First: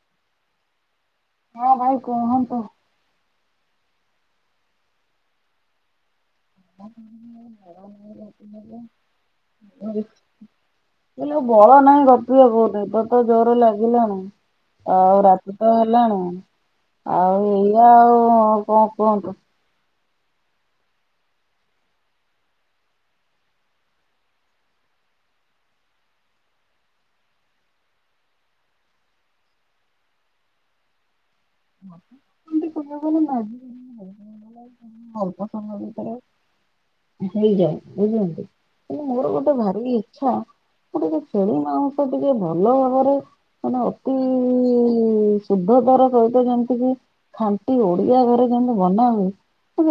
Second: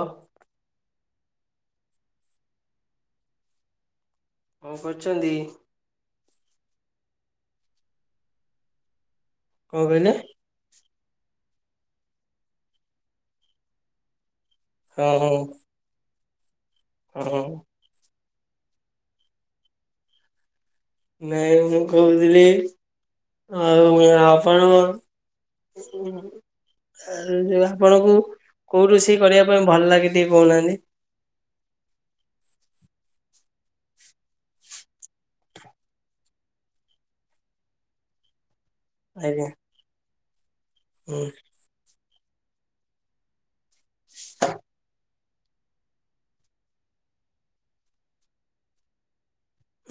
ହଁ। ହଁ ଭାଇ କୁହନ୍ତୁ। ହଁ କରଛନ୍ତି। କଣ କହିଲେ? [unintelligible] ହେଲେ ଆ ବଳ ନାହିଁ ଗପିବା କୋଉନି ତୋତ ଜୋର ଲାଗିଲାଣି। ହଁ ଆଉ ରାତି ହଁ ତ ହେଲାଣି ଆଉ ହଁ। ଏଇଆ ଆଉ କଣ କୁହନ୍ତୁ। ନାଇଁ ମୁଁ କହୁଥିଲି ଆଉ ଆପଣ। ଯଉ ଆପଣଙ୍କୁ କୋଉ ରୋଷେଇ କରିବା ପାଇଁ ଭଲ ଲାଗେ ଟିକେ କହୁନାହାନ୍ତି। [unintelligible] ଅଳ୍ପ ସମୟ ଭିତରେ ହେଇଯାଉ ବୁଝନ୍ତୁ। ମୋର ଆଜ୍ଞା ଗୋଟେ ଭାରି ଇଚ୍ଛା ହୁଁ ଗୋଟେ ଛେଳି ମାଉ ମତେ ଟିକେ ଭଲ ଭାବରେ ମାନେ ଅ [inaudible] ହୁଁ ଶୁଦ୍ଧ ଦର କହିଲେ ଯେମିତି କି ଖାଟି ଓଡିଆ ଘରେ ଯେମତି ବନା ହୁଏ।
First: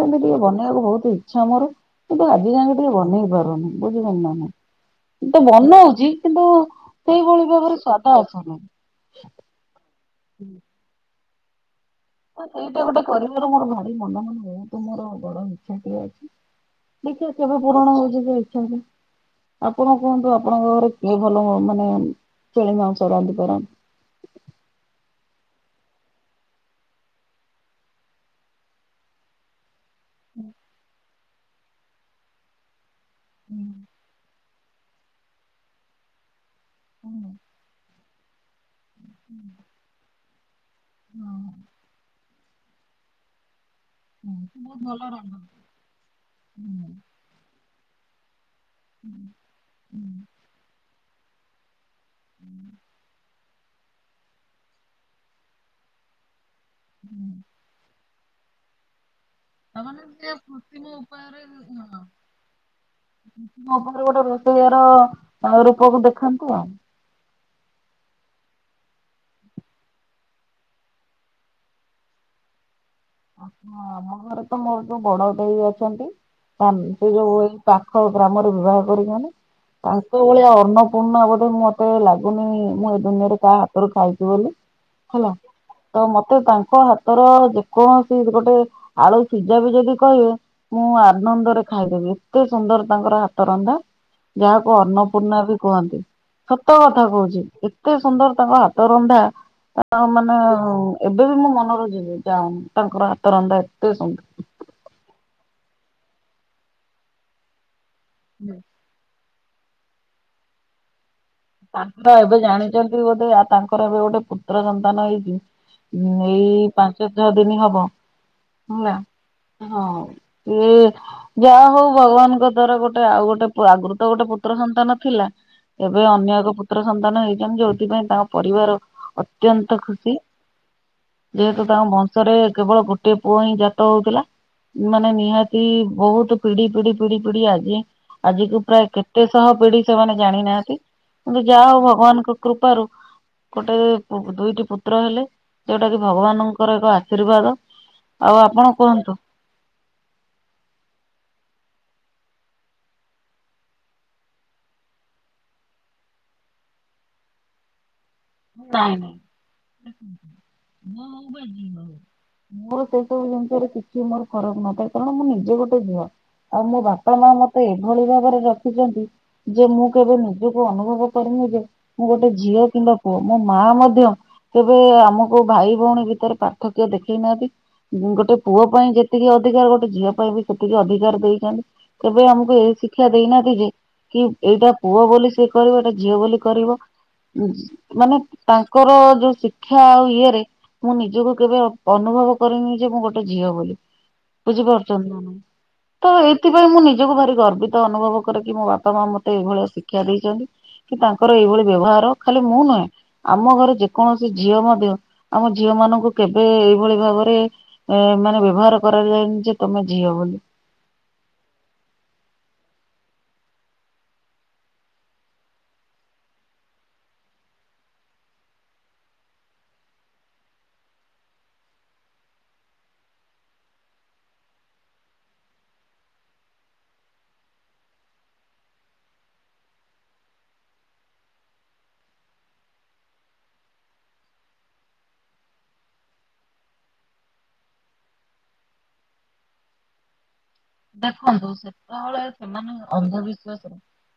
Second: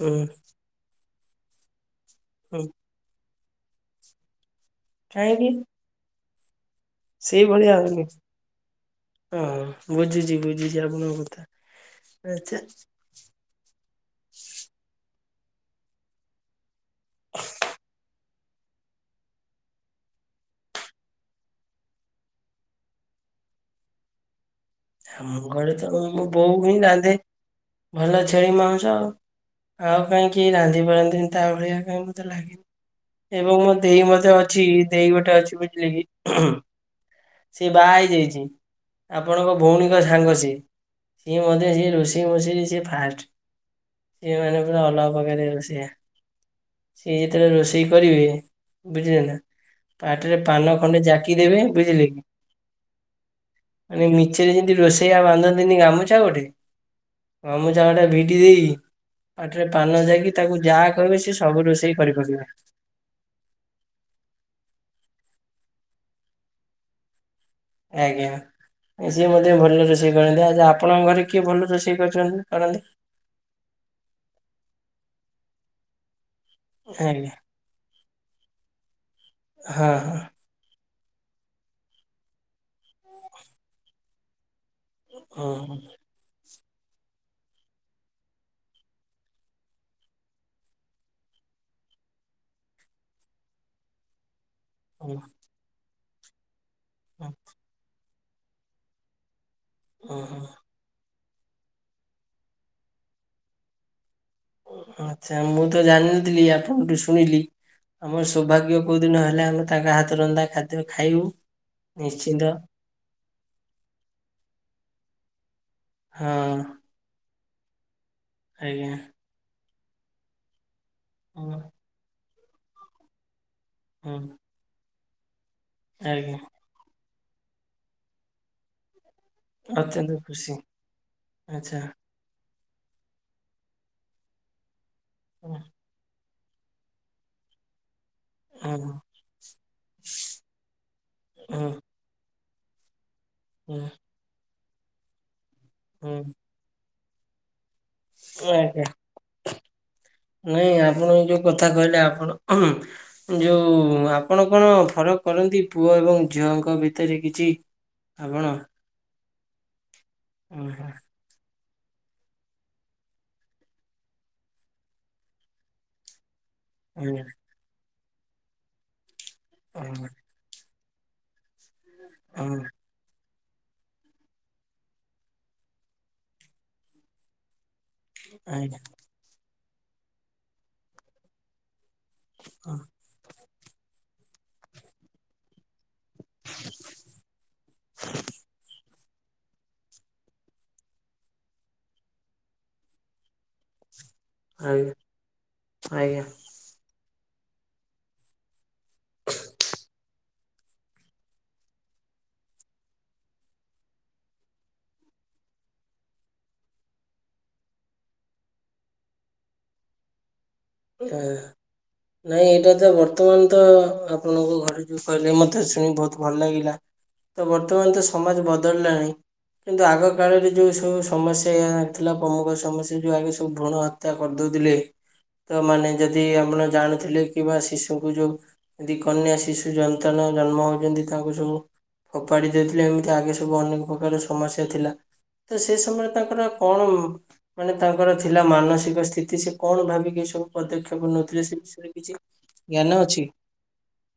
ହୁଁ ଟିକେ ବନେଇବାକୁ ବହୁତ ଇଚ୍ଛା ମୋର କିନ୍ତୁ ଆଜି ହୁଁ ଯାଙ୍କେ ଟିକେ ବନେଇ ପାରୁନି। ବୁଝିପାରିଲେ ନାଁ ନାହିଁ କିନ୍ତୁ କାହିଁକି ବନଉଛି କିନ୍ତୁ ସେଇଭଳି ଭାବରେ ସ୍ଵାଦ ଆସୁନି। ଓୋ ବୁଝୁଛି ବୁଝୁଛି ଆପଣଙ୍କ କଥା। ଆଚ୍ଛା ସେଇଟା ଗୋଟେ କରିବାର ମୋର ଭାରି ମନ ମନ ବହୁତ ମୋର ବଡ ଇଚ୍ଛାଟିଏ। ଦେଖିବା କେବେ ପୁରଣ ହଉଛି ସେ ଇଛା ଆପଣ କୁହନ୍ତୁ ଆପଣଙ୍କ ଘରେ କିଏ ଭଲ ମାନେ ଛେଳି ମାଂସ ରାନ୍ଧି ପାରନ୍ତି। ଘରେ ତ ମୋ ବୋଉ ହିଁ ରାନ୍ଧେ ଭଲ ଛେଳି ମାଂସ ଆଉ। ଆଉ କାହିଁ କେହି ରାନ୍ଧି ପାରନ୍ତିନି ତା ଭଳିଆ କାଇଁ ମତେ ଲାଗେନି। ଏବଂ ମୋ ଦେଇ ମତେ ଅଛି ଦେଇ ଗୋଟେ ଅଛି ବୁଝିଲେକି। ସିଏ ବାହା ହେଇଯାଇଛି ଆପଣଙ୍କ ଭଉଣୀଙ୍କ ସାଙ୍ଗ ସିଏ ସିଏ ମଧ୍ୟ ସିଏ ରୋଷେଇ ମୋଷେଇ ସିଏ ଫାଷ୍ଟ। ସିଏ ମାନେ ବହୁତ ପୁରା ଭଲ ଅଲଗା ପ୍ରକାରିଆ ରୋଷେୟା ସିଏ ଯେତେବେଳେ ରୋଷେଇ କରିବେ ବୁଝିଲେ ନା ପାଟିରେ ପାନ ଖଣ୍ଡେ ଜାକି ଦେବେ ବୁଝିଲେ କି ମାନେ ମିଛରେ ଯେମିତି ରୋଷେଇଆ ବାନ୍ଧନ୍ତିନି ଗାମୁଛା ଗୋଟେ। ଗାମୁଛା ଗୋଟେ ଭିଡି ଦେଇ ପାଟିରେ ତାମାନେ ପାନ ସେ ଯାକି ତାକୁ କୃତ୍ରିମ ଯାହା କହିବେ ସେ ସବୁ ରୋଷେଇ କରିପକେଇବେ। ମୋ ପାଖରେ ଗୋଟେ ରୋଷେଇଆାର ରୂପକୁ ଦେଖାନ୍ତୁ ଆଉ ଆଜ୍ଞା। ସିଏ ମଧ୍ୟ ଭଲ ରୋଷେଇ କରନ୍ତି ଆଚ୍ଛା ଆପଣଙ୍କ ଘରେ କିଏ ଭଲ ରୋଷେଇ କରୁଛନ୍ତି କରନ୍ତି। ଆମ ଘରେ ତ ମୋର ଯୋଉ ବଡ ଦେଇ ଅଛନ୍ତି ସେ ଆଜ୍ଞା ଯୋଉ ପାଖ ଗ୍ରାମରେ ବିବାହ କରିଛନ୍ତି ହଁ ତାଙ୍କ ସେ ଭଳିଆ ଅନ୍ନପୂର୍ଣ୍ଣା ବୋଧେ ମତେ ଲାଗୁନି ମୁଁ ଏ ଦୁନିଆରେ କାହା ହାତରୁ ଖାଇଛି ବୋଲି। ହେଲା ହଁ ତ ମତେ ତାଙ୍କ ହାତର ଯେକୌଣସି ଗୋଟେ ଆଳୁ ସିଝା ବି ଯଦି କହିବେ। ମୁଁ ଆନନ୍ଦରେ ଖାଇଦେବି ଏତେ ସୁନ୍ଦର ତାଙ୍କର ହାତ ରନ୍ଧା। ଯାହାକୁ ହଁ ଅନ୍ନପୂର୍ଣ୍ଣା ବି କୁହନ୍ତି ସତ କଥା ହଁ କହୁଛି। ଏତେ ସୁନ୍ଦର ତାଙ୍କ ହାତ ରନ୍ଧା ତା ହଁ ମାନେ ହଁ ଏବେ ବି ମୋ ମନରୁ ଯି ଯାଉନି। ତାଙ୍କର ହାତରନ୍ଧା ଏତେ ସୁନ୍ଦର। ଆଚ୍ଛା ମୁଁ ତ ଜାଣିନଥିଲି ଆପଣଙ୍କଠୁ ଶୁଣିଲି ଆମର ସୋଭାଗ୍ୟ କୋଉ ଦିନ ହେଲେ ଆମେ ତାଙ୍କ ହାତରନ୍ଧା ଖାଦ୍ୟ ଖାଇବୁ। ଏବେ ନିଶ୍ଚିନ୍ତ। ଜାଣିଛନ୍ତି ବୋଧେ ତାଙ୍କର ଏବେ ଗୋଟେ ପୁତ୍ର ସନ୍ତାନ ହେଇଛି। ହଁ ଏଇ ପାଞ୍ଚ ଛଅ ଦିନ ହବ ଆଜ୍ଞା ହେଲା। ହଁ ସେ ହଁ ଯାହା ହଉ ଭଗବାନଙ୍କ ଦ୍ଵାରା ଗୋଟେ ଆଉ ଗୋଟେ ଆଗରୁ ତ ହଁ ଗୋଟେ ପୁତ୍ର ସନ୍ତାନ ଥିଲା ଏବେ ଅନ୍ୟ ଆଜ୍ଞା ଏ ପୁତ୍ର ସନ୍ତାନ ହେଇଛନ୍ତି ଯୋଉଥିପାଇଁ ତାଙ୍କ ପରିବାର ଅତ୍ୟନ୍ତ ଖୁସି ଯେହେତୁ ଆଚ୍ଛା ତାଙ୍କ ବ ଥରେ କେବଳ ଗୋଟେ ପୁଅ ହିଁ ଜାତ ହଉଥିଲା ମାନେ ହଁ ନିହାତି ବହୁତ ପିଢି ପିଢି -ପିଢି - ପିଢ଼ି ଆଜି ଆଜିକୁ ପ୍ରାୟ ହଁ କେତେ ଶହ ପିଢି ସେମାନେ ଜାଣି ନାହାନ୍ତି। କିନ୍ତୁ ଯାହା ହେଉ ଭଗବାନଙ୍କ କୃପାରୁ ଗୋଟେ ହଁ। ଦୁଇଟି ପୁତ୍ର ହେଲେ। ଯୋଉଟା କି ଭଗବାନଙ୍କର ଏକ ଆଶୀର୍ବାଦ। ଆଉ ସିଏ ଆପଣ ଆଜ୍ଞା। କୁହନ୍ତୁ? ନାଇଁ ଆପଣ ଏଇ ଯୋଉ କଥା କହିଲେ ଆପଣ ଯୋଉ ଆପଣ କଣ ଫରକ କରନ୍ତି ପୁଅ ଏବଂ ଝିଅଙ୍କ ଭିତରେ କିଛି? ଆପଣ ନାଇଁ ଆଜ୍ଞା ନାଇଁ। ମୋର ସେ ସବୁ ଜିନିଷରେ କିଛି ମୋର ଫରକ ନଥାଏ କାରଣ ମୁଁ ନିଜେ ଗୋଟେ ଝିଅ। ଆଉ ମୋ ବାପା ଆଜ୍ଞା ମା ମତେ ଏଭଳି ଭାବରେ ରଖିଛନ୍ତି ଯେ ମୁଁ ହଁ କେବେ ନିଜକୁ ଅନୁଭବ କରିନି ଯେ ମୁଁ ଗୋଟେ ହଁ ଝିଅ କିମ୍ବା ପୁଅ। ମୋ ମା ମଧ୍ୟ କେବେ ଆମକୁ ଭାଇ ଭଉଣୀ ଭିତରେ ପାର୍ଥକ୍ୟ ଦେଖେଇ ନାହାନ୍ତି। ଗୋଟେ ପୁଅ ଆଜ୍ଞା ପାଇଁ ଯେତିକି ଅଧିକାର ଗୋଟେ ଝିଅ ପାଇଁ ବି ସେତିକି ଅଧିକାର ଦେଇଛନ୍ତି। କେବେ ଆମକୁ ଏଇ ହଁ ଶିକ୍ଷା ଦେଇନାହାନ୍ତି ଯେ କି ଏଇଟା ପୁଅ ବୋଲି ସେ କରିବ ଏଇଟା ଝିଅ ବୋଲି କରିବ, ମାନେ ତାଙ୍କ ଓ ଯୋଉ ଶିକ୍ଷା ଆଉ ଇଏରେ ମୁଁ ନିଜକୁ କେବେ ଅନୁଭବ କରିନି ଯେ ମୁଁ ଗୋଟେ ଝିଅ ବୋଲି। ଆଜ୍ଞା ବୁଝିପାରୁଛନ୍ତି ତ ଏଇ ଆଜ୍ଞା। ସେଥିପାଇଁ ମୁଁ ନିଜକୁ ଭାରି ଗର୍ବିତ ଅନୁଭବ କରେ କି ମୋ ବାପା ମା ମତେ ଏଇଭଳିଆ ଶିକ୍ଷା ଦେଇଛନ୍ତି। କି ତାଙ୍କର ଏଇଭଳି ବ୍ୟବହାର ଖାଲି ମୁଁ ନୁହେଁ। ଆମ ଘରେ ଯେକୌଣସି ଝିଅ ମଧ୍ୟ ଆମ ଝିଅ ମାନଙ୍କୁ କେବେ ଏଇଭଳି ଭାବରେ ଏ ମାନେ ବ୍ୟବହାର କରାଯାଏନି ଯେ ତମେ ଝିଅ ବୋଲି। [unintelligible] ନାଇଁ ଏଇଟା ତ ବର୍ତ୍ତମାନ ତ ଆପଣଙ୍କୁ ଘରେ ଯୋଉ କହିଲେ ମତେ ଶୁଣି ବହୁତ ଭଲ ଲାଗିଲା। ତ ବର୍ତ୍ତମାନ ତ ସମାଜ ବଦଳିଲାଣି। କିନ୍ତୁ ଆଗ କାଳରେ ଯୋଉ ସବୁ ସମସ୍ୟା ଥିଲା, ପ୍ରମୁଖ ସମସ୍ୟା ଯୋଉ ଆଗେ ସବୁ ଭୃଣ ହତ୍ୟା କରିଦେଉଥିଲେ। ତ ମାନେ ଯଦି ଆପଣ ଜାଣୁଥିଲେ କିମ୍ବା ଶିଶୁଙ୍କୁ ଯୋଉ ଯଦି କନ୍ୟା ଶିଶୁ ସନ୍ତାନ ଜନ୍ମ ହଉଛନ୍ତି ତାଙ୍କୁ ସବୁ ଫୋପାଡ଼ି ଦେଉଥିଲେ। ଏମିତି ଆଗେ ସବୁ ଅନେକ ପ୍ରକାର ସମସ୍ୟା ଥିଲା। ତ ସେ ସମୟରେ ତାଙ୍କର କଣ ମାନେ ତାଙ୍କର ଥିଲା ମାନସିକ ସ୍ଥିତି ସେ କଣ ଭାବିକି ଏ ସ [inaudible] ଦେଖନ୍ତୁ ସେତେବେଳେ ସେମାନେ ଜ୍ଞାନ ଅଛି ଅନ୍ଧବିଶ୍ଵାସରେ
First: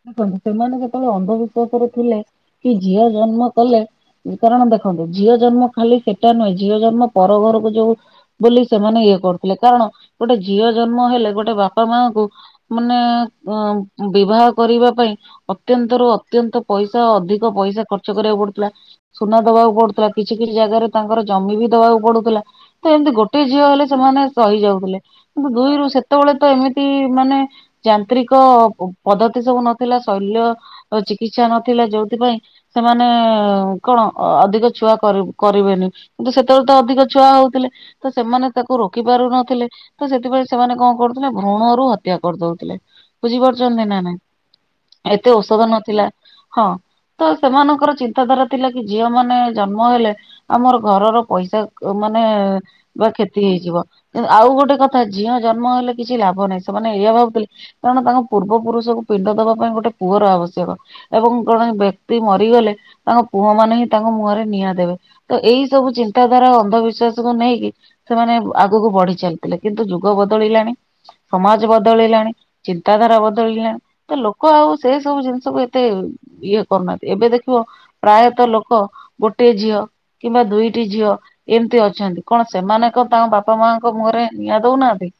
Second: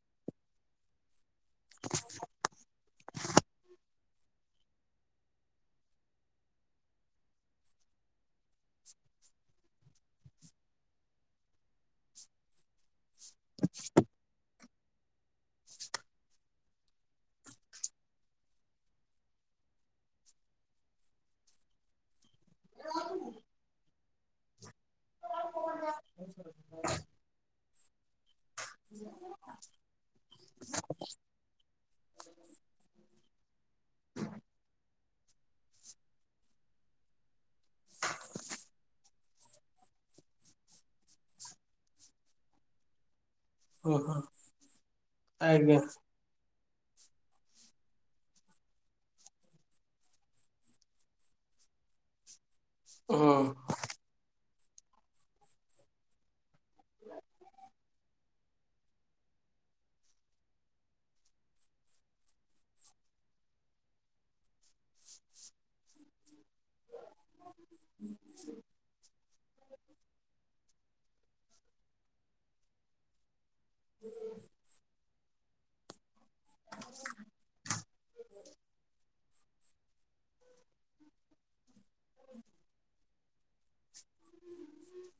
ଦେଖନ୍ତୁ ସେମାନେ ଯେତେବେଳେ ଅନ୍ଧବିଶ୍ଵାସରେ ଥିଲେ କି ଝିଅ ଜନ୍ମ କଲେ। କାରଣ ଦେଖନ୍ତୁ ଝିଅ ଜନ୍ମ ଖାଲି ସେଟା ନୁହେଁ ଝିଅ ଜନ୍ମ ପର ଘରକୁ ଯୋଉ ବୋଲି ସେମାନେ ଇଏ କରୁଥିଲେ। କାରଣ ଗୋଟେ ଝିଅ ଜନ୍ମ ହେଲେ ଗୋ ଗୋଟେ ବାପା ମା ଙ୍କୁ ମାନେ ବିବାହ କରିବା ପାଇଁ ଅତ୍ୟନ୍ତ ରୁ ଅତ୍ୟନ୍ତ ପଇସା ଅଧିକ ପଇସା ଖର୍ଚ୍ଚ କରିବାକୁ ପଡୁଥିଲା। ସୁନା ଦବାକୁ ପଡୁଥିଲା, କିଛି କିଛି ଜାଗାରେ ତାଙ୍କର ଜମି ବି ଦବାକୁ ପଡୁଥିଲା। ତ ଏମିତି ଗୋଟେ ଝିଅ ହେଲେ ସେମାନେ ସହି ଯାଉଥିଲେ କିନ୍ତୁ ଦୁଇରୁ ସେତେବେଳେ ତ ଏମିତି ମାନେ ଯାନ୍ତ୍ରିକ ପଦ୍ଧତି ସବୁ ନଥିଲା ଶୈଲ୍ୟ ଚିକିତ୍ସା ନଥିଲା ଯୋଉଥିପାଇଁ ସେମାନେ କଣ ଅଧିକ ଛୁଆ କରିବେନି କିନ୍ତୁ ସେତେବେଳେ ତ ଅଧିକ ଛୁଆ ହଉଥିଲେ ତ ସେମାନେ ତାକୁ ରୋକି ପାରୁନଥିଲେ ତ ସେଥିପାଇଁ ସେମାନେ କଣ କରୁଥିଲେ ଭ୍ରଣ ରରୁ ହତ୍ୟା କରିଦଉଥିଲେ ବୁଝିପାରୁ ଛନ୍ତି ହୁଁ ନା ନାଇଁ? ହୁଁ ଏତେ ଔଷଧ ଆଜ୍ଞା ନଥିଲା ହଁ। ତ ସେମାନଙ୍କର ଚିନ୍ତାଧାରା ଥିଲା କି ଝିଅ ମାନେ ଜନ୍ମ ହେଲେ ଆମର ଘରର ପଇସା ମାନେ ବା ହୁଁ କ୍ଷତି ହେଇଯିବ, ଆଉ ଗୋଟେ କଥା ଝିଅ ଜନ୍ମ ହେଲେ କିଛି ଲାଭ ନାହିଁ। ସେମାନେ ଏଇଆ ଭାବୁଥିଲେ କାରଣ ତାଙ୍କ ପୂର୍ବ ପୁରୁଷକୁ ପିଣ୍ଡ ଦେବା ପାଇଁ ଗୋଟେ ପୁଅର ଆବଶ୍ୟକ ଏବଂ ଜଣେ ବ୍ୟକ୍ତି ମରିଗଲେ ତାଙ୍କ ପୁଅ ମାନେ ହିଁ ତାଙ୍କ ମୁହରେ ନିଆଁ ଦେବେ। ତ ଏଇ ସବୁ ଚିନ୍ତାଧାରା ଅନ୍ଧବିଶ୍ୱାସ ବିଶ୍ଵାସ କୁ ନେଇକି ସେମାନେ ଆଗକୁ ବଢି ଚାଲିଥିଲେ କିନ୍ତୁ ଯୁଗ ବଦଳିଲାଣି ସମାଜ ବଦଳଲାଣି, ଚିନ୍ତାଧାରା ବଦଳିଲାଣି, ତ ଲୋକ ଆଉ ସେ ସବୁ ଜିନିଷକୁ ଏତେ ଇଏ କରୁନାହାନ୍ତି ଏବେ ଦେଖିବ ପ୍ରାୟତଃ ଲୋକ ଗୋଟେ ଝିଅ କିମ୍ବା ଦୁଇଟି ଝିଅ ଏମିତି ଅଛି ଛନ୍ତି କଣ ସେମାନେ କଣ ତାଙ୍କ ବାପା ମାଙ୍କ ମୁହଁରେ ନିଆଁ ଦଉନାହାନ୍ତି?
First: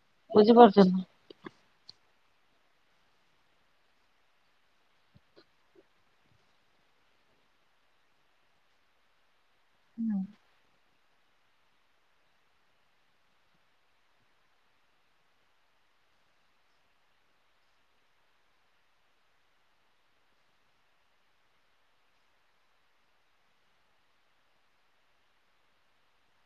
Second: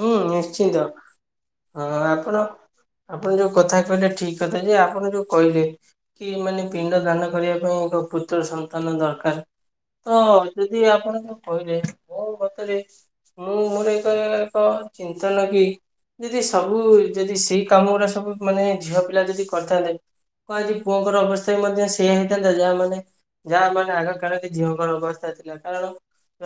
ହୁଁ ନିଶ୍ଚିନ୍ତ ବୁଝିପାରୁଛନ୍ତି। ହ ଆପଣ ଆପଣ ଯୋଉ କଥା କହିଲେ ଠିକ କଥା ଯେ ଆପଣ ଯୋଉ କହିଲେ କି ମାନେ ପିଣ୍ଡ ଦାନ କରିବା ପାଇଁ ଏକ ପୁତ୍ର ସନ୍ତାନ ଦରକାର। ତ ଯଦି ଆପଣ କଣ କହିଲେ ମୁ କତରେ ହଁ ମୋର ଏକ ଏକ ଚିନ୍ତନ କି ଯଦି ସବୁ ଯଦି ସେଇ କାମ ଗୁଡା ସବୁ ମାନେ ଝିଅ ପିଲା ଯଦି କରିଥାନ୍ତେ କରି ପୁଅଙ୍କର ଅବସ୍ଥା ମଧ୍ୟ ସେଇଆ ହେଇଥାନ୍ତା ଯାହା ମାନେ ଯାହା ମାନେ ଆଗ କାଳକ ଝିଅ ମନଙ୍କର ଅବସ୍ଥା ଥିଲା କାରଣ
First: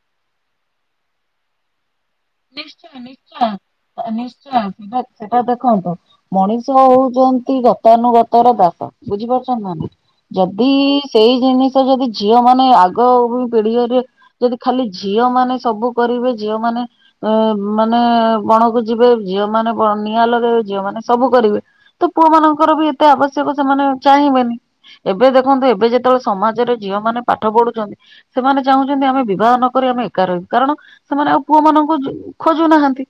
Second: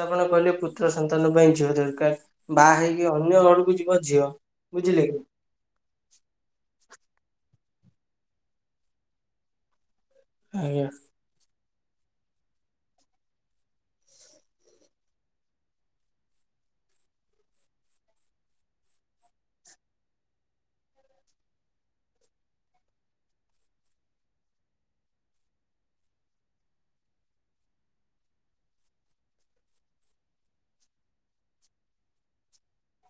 ଆପଣ କହିଲେ ପୁତ୍ର ସନ୍ତାନ ପାଇଁ ଝିଅ ଦରକାର। ବାହା ନିଶ୍ଚୟ ହେଇକି ଅନ୍ୟ ଘରକୁ ଯିବ ନିଶ୍ଚୟ ଝିଅ ନିଶ୍ଚୟ ସେଟା ବୁଝିଲେ କି ସେଟା ଦେଖନ୍ତୁ। ମଣିଷ ହଉଛନ୍ତି ଗତାନୁଗତ ର ଦାସ ବୁଝିପାରୁଛନ୍ତି ନା ନାଇଁ ଯଦି ଆଜ୍ଞା ସେଇ ଜିନିଷ ଯଦି ଝିଅ ମାନେ ଆଗ ପିଢଡିରେ ଯଦି ଖାଲି ଝିଅ ମାନ ସବୁ କରିବେ ଝିଅ ମାନେ ଏ ମାନେ ବଣକୁ ଯିବେ ଝିଅ ମାନେ ନିଆଁ ଲଗାଇବେ ଝିଅ ମାନେ ସବୁ କରିବେ ତ ପୁଅ ମାନଙ୍କର ବି ଏତେ ଆବଶ୍ୟକ ସେମାନେ ଚାହିଁବେନି। ଏବେ ଦେଖନ୍ତୁ ଏବେ ଯେତେବେଳେ ସମାଜରେ ଝିଅ ମାନେ ପାଠ ପଢୁଛନ୍ତି ସେମାନେ ଚାହୁଁଛନ୍ତି ଆମେ ବିବାହ ନକରି ଆମେ ଏକା ରହୁ କାରଣ ସେମାନେ ଆଉ ପୁଅ ମାନଙ୍କୁ ଖୋଜୁନାହାନ୍ତି,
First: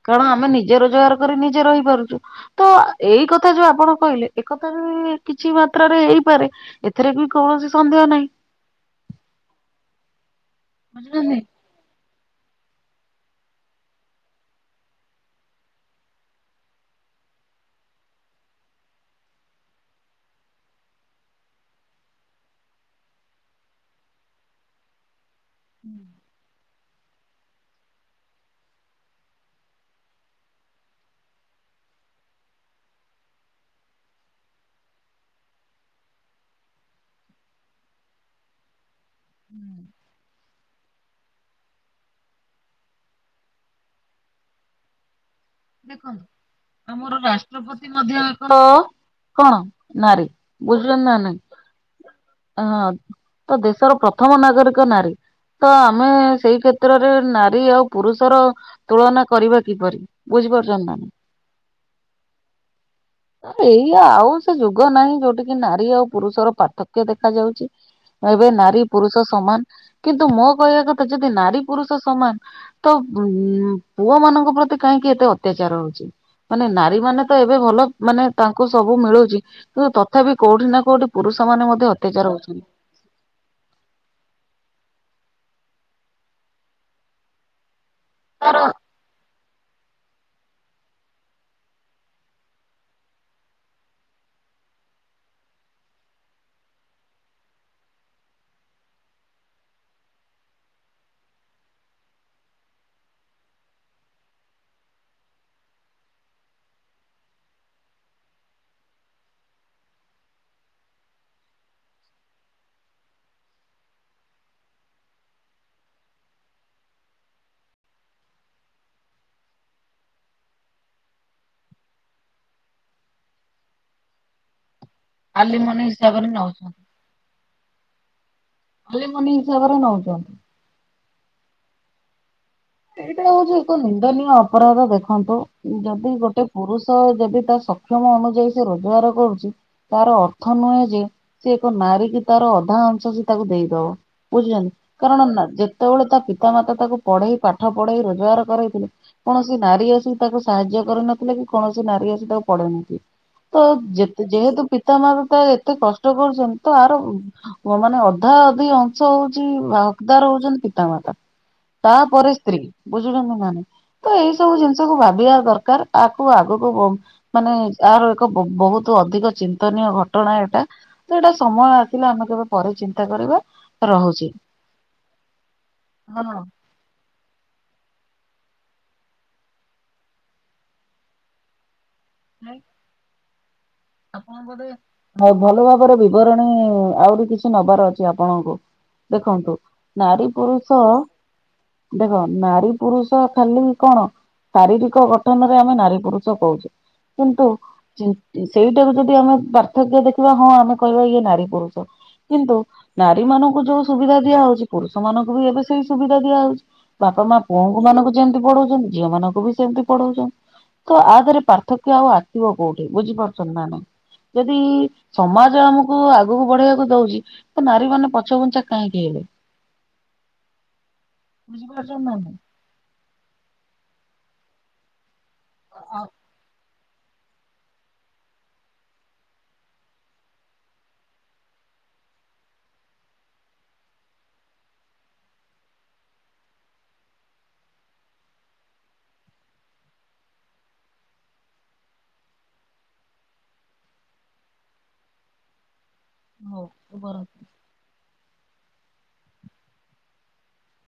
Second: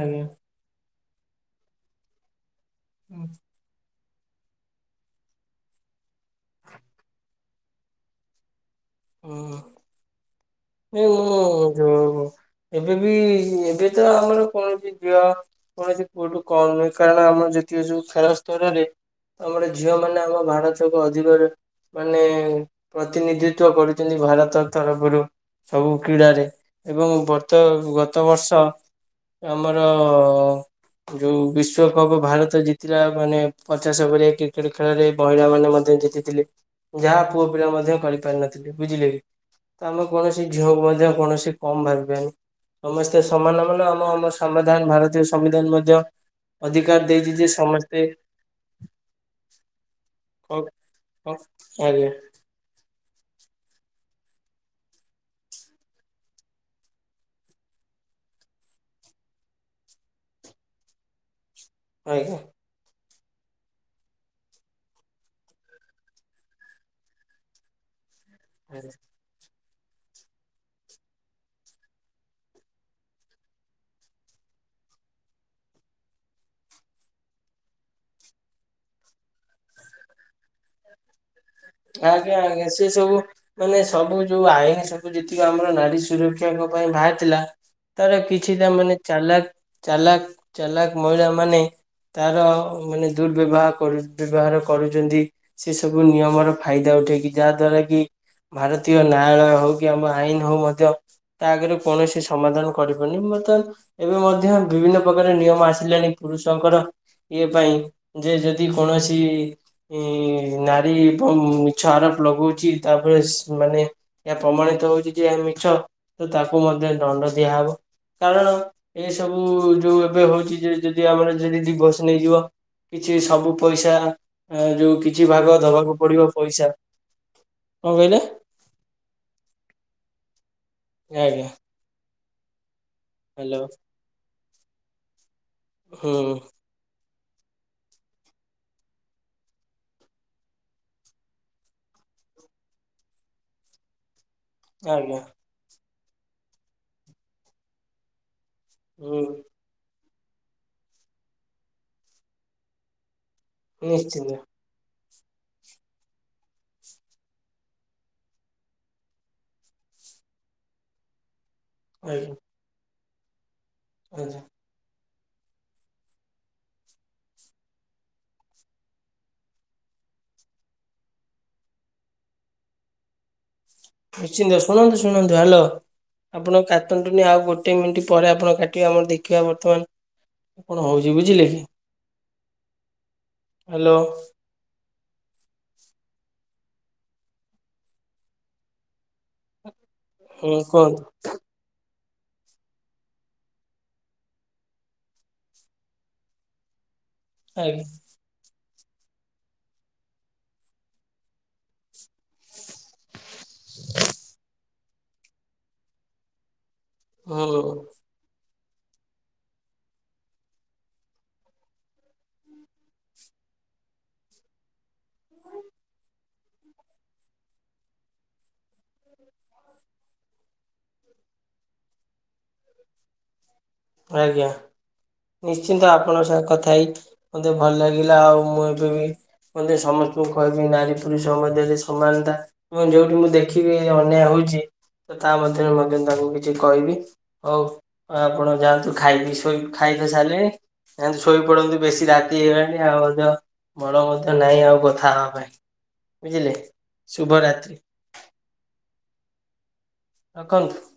ଆଜ୍ଞା କାରଣ ଆମେ ନିଜେ ରୋଜଗାର କରି ନିଜେ ରହିପାରୁଛୁ। ହଁ ଏଇ କଥା ଯୋଉ ଆପଣ କହିଲେ ଏକଥାରେ କିଛି ମାତ୍ରାରେ ହେଇପାରେ ଏଥିରେ ବି କୌଣସି ସନ୍ଦେହ ନାହିଁ। [inaudible] ଏ ମୁଁ ଏବେ ବି ଏବେ ତ ଆମର କୌଣଛି ଝିଅ କୌଣସି ପୁଅଠୁ କମ୍ ନୁହେଁ କାରଣ ଆମର ଯୋତୀୟ ଯୋଉ ଖେଳ ସ୍ତରରେ ଆମର ଝିଅମାନେ ଆମ ଭାରତକୁ ଅଧିକରେ ମାନେ ପ୍ରତିନିଧିତ୍ବ କରୁଚନ୍ତି ଭାରତ ତରଫରୁ। ସବୁ କ୍ରୀଡାରେ ଏବଂ ବର୍ତ ଗତ ବର୍ଷ ଆମର ଯୋଉ ବିଶ୍ଵକପ ଭାରତ ଜିତିଲା ମାନେ ପଚାଶେ ପୁରେଇ କ୍ରିକେଟ ଖେଳରେ ମହିଳାମାନେ ମଧ୍ୟ ଜି ତିଲେ ଯାହା ପୁଅପିଲା ମଧ୍ୟ କରିପାରିିନଥିଲେ ବୁଝିଲେ ତ ଆମେ କୌଣସି ସବୁବେଳେ ଯେ ଆପଣ ସେ କୌଣସି କମ ଭାବିବେନି ସମସ୍ତେ ସମାନ ଆମର ନା ଆମ ଆମ ସମ୍ବିଧାନ ଭାରତୀୟ। ସମ୍ବିଧାନ ମଧ୍ୟ ଦେଖନ୍ତୁ, ଅଧିକାର ଆମର ଦେଇଛି ଯେ ରାଷ୍ଟ୍ରପତି ସମସ୍ତେ ମଧ୍ୟ ଏକ କଣ ନାରୀ ଆଜ୍ଞା ବୁଝିଲ ନା ନାଇଁ, ଆଜ୍ଞା ହଁ। ତ ଦେଶର ପ୍ରଥମ ନାଗରିକ ନାରୀ। ତ ଆମେ ସେଇ କ୍ଷେତ୍ରରେ ନାରୀ ଆଉ ପୁରୁଷର ତୁଳନା କରିବା କିପରି? ବୁଝିପାରୁଛନ୍ତି ନା ନାଇଁ? ଆଜ୍ଞା। [inaudible] ଏଇ ଆଉ ସେ ଯୁଗନାହିଁ ଯୋଉଠି କି ନାରୀ ଆଉ ପୁରୁଷର ପାର୍ଥକ୍ୟ ଦେଖାଯାଉଚି। ଏବେ ନାରୀ, ପୁରୁଷ ସମାନ। କିନ୍ତୁ ମୋ କହିବା କଥା ଯଦି ନାରୀ, ପୁରୁଷ ସମାନ ତ ଉଁ ପୁଅମାନଙ୍କ ପ୍ରତି କାହିଁକି ଏତେ ଅତ୍ୟାଚାର ହଉଚି? ମାନେ ନାରୀମାନେ ତ ଏବେ ଭଲ। ମାନେ ତାଙ୍କୁ ସବୁ ମିଳୁଚି। କିନ୍ତୁ ତଥାପି କୋଉଠି ନା କୋଉଠି ପୁରୁଷମାନେ ଆଜ୍ଞା, ଆଜ୍ଞା। ସେ ସବୁ ମାନେ ସବୁ ଯୋଉ ଆଇନ ସବୁ ଯେତିକ ଆମର ନାରୀ ସୁରକ୍ଷାଙ୍କ ପାଇଁ ବାହାରିଥିଲା ସେତେବେଳ କିଛିଟା ମାନେ ଚାଲାକ- ଚାଲାକ- ଚାଲାକ ମହିଳାମାନେ ତାର ଅ ମାନେ ଦୁର୍ବ୍ୟବହାର କରୁ, ଦୁର୍ବ୍ୟବହାର କରୁଚନ୍ତି ସେ ସବୁ ନିୟମର। ଫାଇଦା ଉଠେଇକି। ଯାହାଦ୍ଵାରା କି ଭାରତୀୟ ନ୍ୟାୟାଳୟ ହଉ କି ଆମ ଆଇନ ହଉ ମଧ୍ୟ ତା ଆଗେରେ କୌଣସି ସମାଧାନ କରିବନି। ବର୍ତ୍ତମାନ ଏବେ ମଧ୍ୟ ବିଭିନ୍ନ ପ୍ରକାର ନିୟମ ଆସିଲାଣି ପୁରୁଷଙ୍କର। ଇଏପାଇଁ। ଯେ ଯଦି କୌଣସି ଇ ନାରୀ ଏବଂ ମିଛ ଆରୋପ ଲଗଉଚି। ତାପରେ ସେମାନେ ଏହା ପ୍ରମାଣିତ ହଉଚି ଯେ ଏହା ମିଛ। ତ ତାକୁ ମଧ୍ୟ ଦଣ୍ଡ ଦିଆହବ। କାରଣ ଏସବୁ ଯୋଉ ଏବେ ହଉଚି ଯେ ଯଦି ଆମର ଯଦି ଡିଭର୍ସ ନେଇଯିବ। କିଛି ସବୁପଇସା ଅ ଯୋଉକି ଦି ଭାଗ ଆଲିମନି ଦବାକୁ ପଡିବ ହିସାବରେ ପଇସା। ନଉଛନ୍ତି କଣ କହିଲେ? ଆଲିମନି ହିସାବରେ ନଉଚନ୍ତି। ଆଜ୍ଞା। ଏଇଟା ହଉଚି ହ୍ୟାଲୋ ଏକ ନିନ୍ଦନୀୟ ଅପରାଧ ଦେଖନ୍ତୁ, ଯଦି ହୁଁ ଗୋଟେ ପୁରୁଷ ଯଦି ତା ସକ୍ଷମ ଅନୁଯାୟୀ ସେ ରୋଜଗାର କରୁଚି ତାର ଅର୍ଥ ନୁହଁ ଯେ ସେ ଏକ ନାରୀକି ତାର ଅଧା ଅଂଶ ସେ ତାକୁ ଦେଇଦବ। ବୁଝୁଛନ୍ତି? ଆଜ୍ଞା କାରଣ ନା ଯେତବଳେ ତା ପିତାମାତା ତାକୁ ପଢେଇ ପାଠ ପଢେଇ ରୋଜଗାର କରେଇଥିଲେ ହୁଁ କୌଣସି ନାରୀ ଆସିିକି ତାକୁ ସାହାଯ୍ୟ କରିନଥିଲେ କି କୌଣସି ନାରୀ ଆସି ତାକୁ ପଢେଇନଥିଲେ। ତ ଯେତେ ନିଶ୍ଚିନ୍ତ ଯେହେତୁ ପିତାମାତା ତାର ଏତେ କଷ୍ଟ କରିସନ୍ତି ତ ଆର ହ ମାନେ ଅଧାଅଧି ଅଂଶ ହଉଚି ହକଦାର ହଉଚନ୍ତି ପିତାମାତା। ତାପରେ ଆଜ୍ଞା ସ୍ତ୍ରୀ। ବୁଝୁଛନ୍ତି ନା ନାଇଁ? ତ ଆଜ୍ଞା ଏଇସବୁ ଜିନ ଷକୁ ଭାବିବା ଦରକାର। ଆକୁ ଆଗୁକୁ ବ ମାନେ ଆର ଏକ ବ ବହୁତ ଅଧିକ ଚିନ୍ତନୀୟ ଘଟଣା ଏଟା। ତ ଏଟା ସମୟ ଆସିଲେ ଆମେ କେବେ ପରେ ଚିନ୍ତା କରିବା। ରହୁଛି। ନିଶ୍ଚିନ୍ତ। ଶୁଣନ୍ତୁ- ଶୁଣନ୍ତୁ, ହାଲୋ ହଁ। ଆପଣ କା ଟନ୍ତୁନି ଆଉ ଗୋଟେ ମିଣ୍ଟି ପରେ ଆପଣ କାଟିବେ। ଆମର ଦେଖିବା ବର୍ତ୍ତମାନ କଣ ହଉଚି, ବୁଝିଲେ କି? ହାଏ। ହ୍ୟାଲୋ ଆପଣ ବୋଧେ ଭ ଭଲ ଭାବରେ ବିବରଣୀ ଆହୁରି କିଛି ନବାର ଅଛି ଆପଣଙ୍କୁ। ଦେଖନ୍ତୁ ନାରୀ, ହୁଁ ପୁରୁଷ କୁହନ୍ତୁ ଦେଖ ନାରୀ, ପୁରୁଷ ଖାଲି କଣ ଶାରୀରିକ ଗଠନରେ ଆମେ ନାରୀ ପୁରୁଷ କହୁଚେ। କିନ୍ତୁ ଆଜ୍ଞା ଚିନ ସେଇଟାକୁ ଯଦି ଆମେ ପାର୍ଥକ୍ୟ ଦେଖିବା ହଁ ଆମେ କହିବା ଇଏ ନାରୀ ପୁରୁଷ। କିନ୍ତୁ ନାରୀ ମାନଙ୍କୁ ଯୋଉ ସୁବିଧା ଦିଆହଉଚି, ପୁରୁଷ ମାନଙ୍କୁ ବି ଏବେ ସେଇ ସୁବିଧା ଦିଆ ହଉଚି। ବାପା ମା ହୁଁ ପୁଅଙ୍କୁ ମାନଙ୍କୁ ଯେମିତି ପଢଉଚନ୍ତି, ଝିଅ ମାନଙ୍କୁ ବି ସେମିତି ପଢଉଚନ୍ତି। ତ ଆଦେହରେ ପାର୍ଥକ୍ୟ ଆଉ ଆସିବ କୋଉଠି! ବୁଝିପାରୁଚନ୍ତି ନା ନାଇଁ! ଯଦି ସମାଜ ଆମକୁ ଆଗକୁ ବଢେଇବାକୁ ଦଉଚି! ତ ନାରୀ ମାନେ ପଛ ଗୁଞ୍ଚା କାହିଁକି ହେବେ। ବୁଝିପାରୁଚ ନାହାନ୍ତି! ପ୍ରଜ୍ଞା। ନିଶ୍ଚିନ୍ତ ଆପଣଙ୍କ ସାଙ୍ଗେ କଥାହେଇ ମତେ ଭଲ ଲାଗିଲା! ଆଉ ମୁଁ ଏବେବି ମୁଁ ସମସ୍ତଙ୍କୁ କହିଦେବି ନାରୀ ପୁରୁଷ ମଧ୍ୟରେ ସମାନତା ମୁଁ ଯୋଉଠି ମୁଁ ଦେଖିବି ଅନ୍ୟାୟ ହଉଚି ଓ ତା ମଧ୍ୟରେ ମଧ୍ୟ ତାଙ୍କୁ କିଚି କଇବି, ହଉ ଆପଣ ଯାଆନ୍ତୁ ଖାଇକି ଶୋଇ ଖାଇତ ସାରିଲେଣି। ଯାଆନ୍ତୁ ଶୋଇ ପଡନ୍ତୁ ବେଶୀ ରାତି ହେଇଗଲାଣି, ଆଉ ମଧ୍ୟ ବଳ ମତ ନାହିଁ ଆଉ କଥା ହବା ପାଇଁ। ବୁଝିଲେ ଶୁଭ ରାତ୍ରି। ରଖନ୍ତୁ।